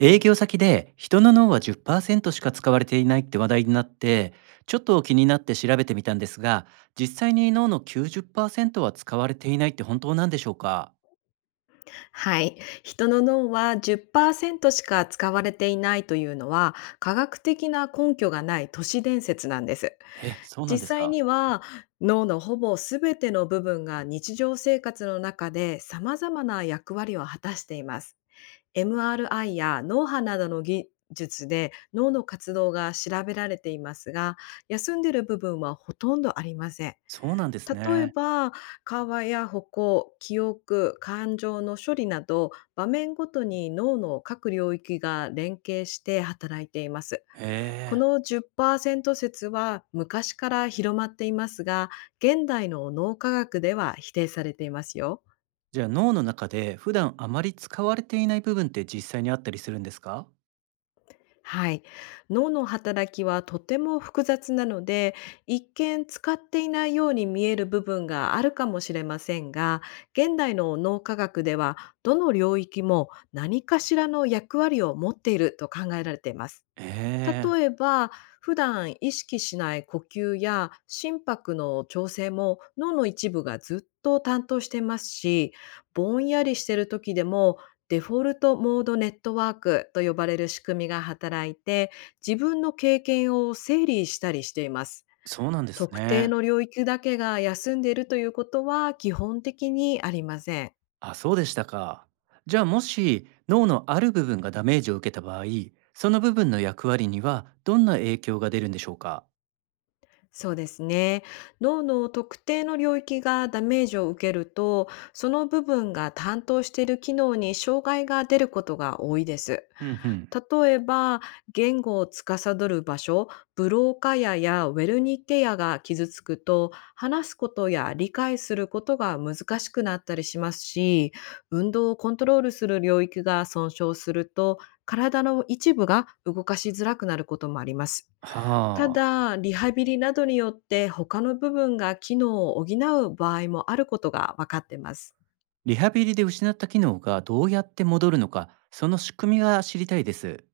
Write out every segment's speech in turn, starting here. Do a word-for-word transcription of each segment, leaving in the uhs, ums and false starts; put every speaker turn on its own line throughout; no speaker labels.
営業先で人の脳はじっパーセントしか使われていないって話題になって、ちょっと気になって調べてみたんですが、実際に脳のきゅうじゅっパーセントは使われていないって本当なんでしょうか？
はい。人の脳はじゅっパーセントしか使われていないというのは科学的な根拠がない都市伝説なんです。
え、そうな
実
んです
際
か？
には脳のほぼ全ての部分が日常生活の中で様々な役割を果たしています。エムアールアイ や脳波などの技術で脳の活動が調べられていますが、休んでいる部分はほとんどありません。
そうなんです
例え
ね。
ば、会話や歩行、記憶、感情の処理など、場面ごとに脳の各領域が連携して働いています。
へ
こ
え。
のじゅっパーセント説は昔から広まっていますが、現代の脳科学では否定されていますよ。
じゃあ、脳の中で普段あまり使われていない部分って実際にあったりするんですか？
はい。脳の働きはとても複雑なので、一見使っていないように見える部分があるかもしれませんが、現代の脳科学では、どの領域も何かしらの役割を持っていると考えられています。
へえ。
例えば、普段意識しない呼吸や心拍の調整も脳の一部がずっと担当してますし、ぼんやりしてる時でもデフォルトモードネットワークと呼ばれる仕組みが働いて、自分の経験を整理したりしています。
そうなんです
特定
ね。
の領域だけが休んでいるということは基本的にありません。
あ、そうでしたか。じゃあ、もし脳のある部分がダメージを受けた場合、その部分の役割にはどんな影響が出るんでしょうか？
そうですね。脳の特定の領域がダメージを受けると、その部分が担当している機能に障害が出ることが多いです。
ふんふん。
例えば、言語を司る場所、ブローカヤやウェルニッケヤが傷つくと、話すことや理解することが難しくなったりしますし、運動をコントロールする領域が損傷すると、体の一部が動かしづらくなることもあります。た
はあ。
だ、リハビリなどによって他の部分が機能を補う場合もあることが分かってます。
リハビリで失った機能がどうやって戻るのか、その仕組みが知りたいです。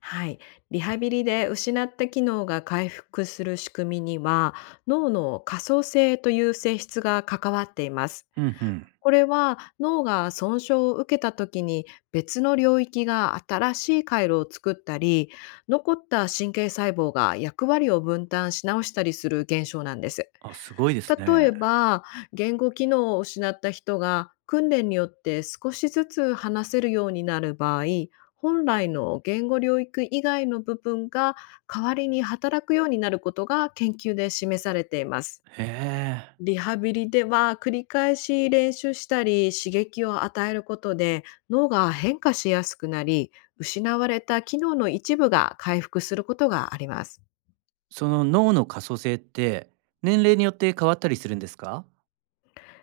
はい。リハビリで失った機能が回復する仕組みには、脳の可塑性という性質が関わっています。
ふんふん。
これは脳が損傷を受けた時に、別の領域が新しい回路を作ったり、残った神経細胞が役割を分担し直したりする現象なんです。
あ、すごいです
例
ね。
えば、言語機能を失った人が訓練によって少しずつ話せるようになる場合、本来の言語領域以外の部分が代わりに働くようになることが研究で示されています。
へえ。
リハビリでは繰り返し練習したり刺激を与えることで脳が変化しやすくなり、失われた機能の一部が回復することがあります。
その脳の可塑性って、年齢によって変わったりするんですか？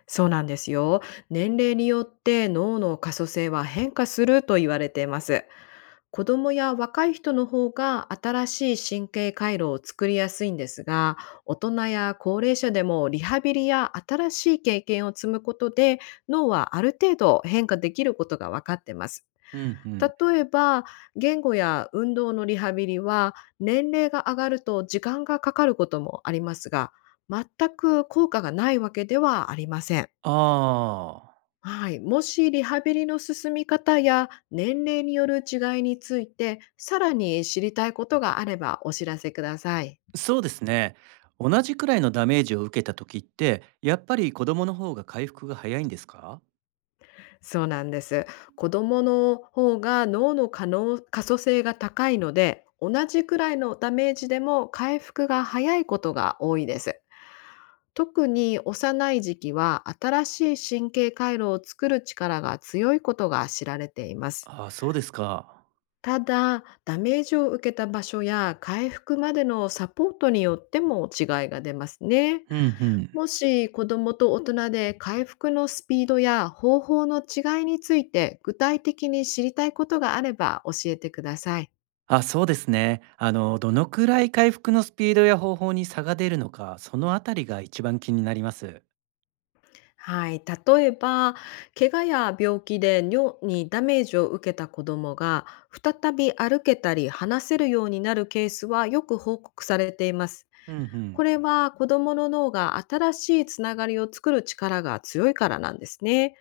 そうなんですよ。年齢によって脳の可塑性は変化すると言われています。子供や若い人の方が新しい神経回路を作りやすいんですが、大人や高齢者でもリハビリや新しい経験を積むことで脳はある程度変化できることが分かってます。
うんうん。
例えば、言語や運動のリハビリは年齢が上がると時間がかかることもありますが、全く効果がないわけではありません。
ああ。
はい、もしリハビリの進み方や年齢による違いについてさらに知りたいことがあればお知らせください。
そうですね。同じくらいのダメージを受けた時って、やっぱり子供の方が回復が早いんですか？
そうなんです。子どもの方が脳の可能可塑性が高いので、同じくらいのダメージでも回復が早いことが多いです。特に幼い時期は新しい神経回路を作る力が強いことが知られています。
ああ、そうですか。
ただ、ダメージを受けた場所や回復までのサポートによっても違いが出ますね。
うんうん。
もし子どもと大人で回復のスピードや方法の違いについて具体的に知りたいことがあれば教えてください。
あ、そうですね。あの、どのくらい回復のスピードや方法に差が出るのか、そのあたりが一番気になります。
はい、例えば、怪我や病気で尿にダメージを受けた子どもが再び歩けたり話せるようになるケースはよく報告されています。
うんうん。
これは子どもの脳が新しいつながりを作る力が強いからなんですね。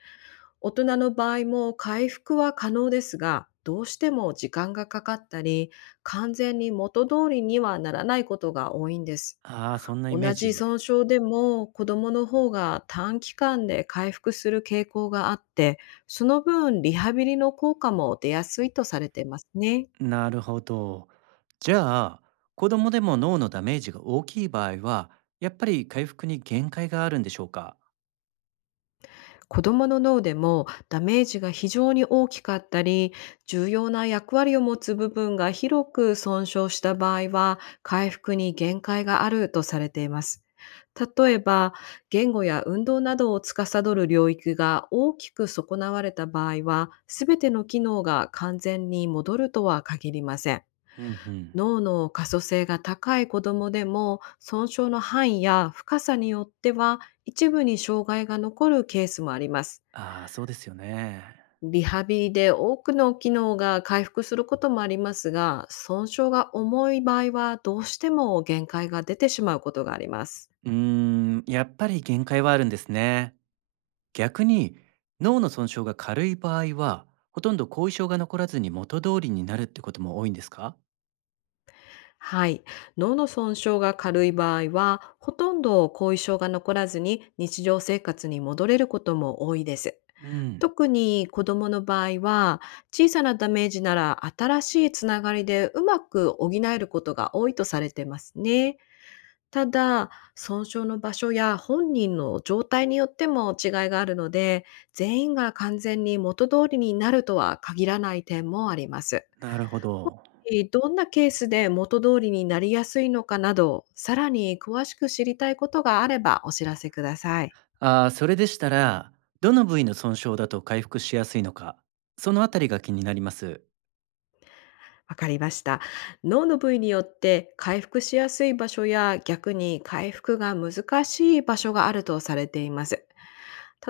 大人の場合も回復は可能ですが、どうしても時間がかかったり、完全に元通りにはならないことが多いんです。
ああ、そんなイメー
同じ
ジ。
損傷でも子どもの方が短期間で回復する傾向があって、その分リハビリの効果も出やすいとされてますね。
なるほど。じゃあ、子供でも脳のダメージが大きい場合は、やっぱり回復に限界があるんでしょうか？
子どもの脳でもダメージが非常に大きかったり、重要な役割を持つ部分が広く損傷した場合は、回復に限界があるとされています。例えば、言語や運動などを司る領域が大きく損なわれた場合は、すべての機能が完全に戻るとは限りません。
うんうん。
脳の可塑性が高い子どもでも、損傷の範囲や深さによっては、一部に障害が残るケースもあります。
ああ、そうですよね。
リハビリで多くの機能が回復することもありますが、損傷が重い場合はどうしても限界が出てしまうことがあります。
うーん、やっぱり限界はあるんですね。逆に脳の損傷が軽い場合は、ほとんど後遺症が残らずに元通りになるってことも多いんですか？
はい。脳の損傷が軽い場合は、ほとんど後遺症が残らずに日常生活に戻れることも多いです。
うん、
特に子供の場合は、小さなダメージなら新しいつながりでうまく補えることが多いとされてますね。ただ、損傷の場所や本人の状態によっても違いがあるので、全員が完全に元通りになるとは限らない点もあります。
なるほど。
えーどんなケースで元通りになりやすいのかなど、さらに詳しく知りたいことがあればお知らせください。
ああ、それでしたら、どの部位の損傷だと回復しやすいのか、そのあたりが気になります。
わかりました。脳の部位によって回復しやすい場所や、逆に回復が難しい場所があるとされています。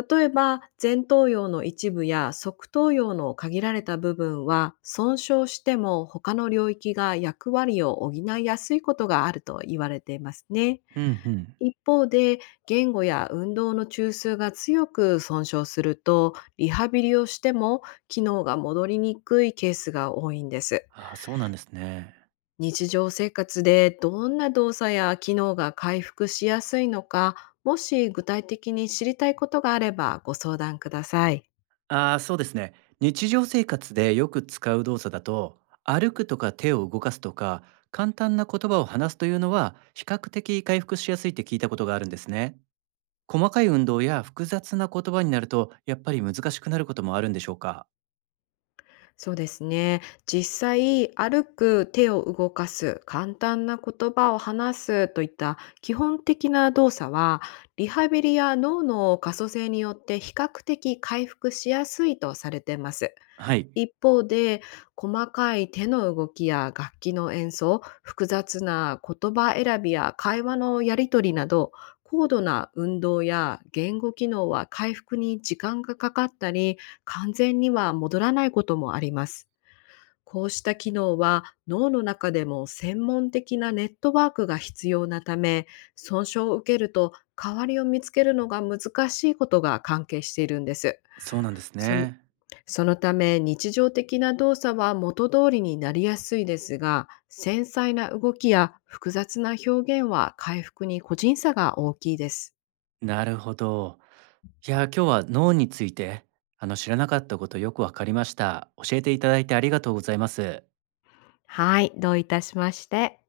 例えば、前頭葉の一部や側頭葉の限られた部分は、損傷しても他の領域が役割を補いやすいことがあると言われていますね。
うんうん。
一方で、言語や運動の中枢が強く損傷すると、リハビリをしても機能が戻りにくいケースが多いんです。
ああ、そうなんですね。
日常生活でどんな動作や機能が回復しやすいのか、もし具体的に知りたいことがあればご相談ください。
ああ、そうですね。日常生活でよく使う動作だと、歩くとか手を動かすとか、簡単な言葉を話すというのは、比較的回復しやすいって聞いたことがあるんですね。細かい運動や複雑な言葉になると、やっぱり難しくなることもあるんでしょうか。
そうですね。実際、歩く、手を動かす、簡単な言葉を話すといった基本的な動作は、リハビリや脳の可塑性によって比較的回復しやすいとされています。
はい、
一方で、細かい手の動きや楽器の演奏、複雑な言葉選びや会話のやり取りなど、高度な運動や言語機能は回復に時間がかかったり、完全には戻らないこともあります。こうした機能は脳の中でも専門的なネットワークが必要なため、損傷を受けると代わりを見つけるのが難しいことが関係しているんです。
そうなんです
そ
ね。
そのため日常的な動作は元通りになりやすいですが、繊細な動きや複雑な表現は回復に個人差が大きいです。
なるほど。いや、今日は脳について、あの、知らなかったことよくわかりました。教えていただいてありがとうございます。
はい、どういたしまして。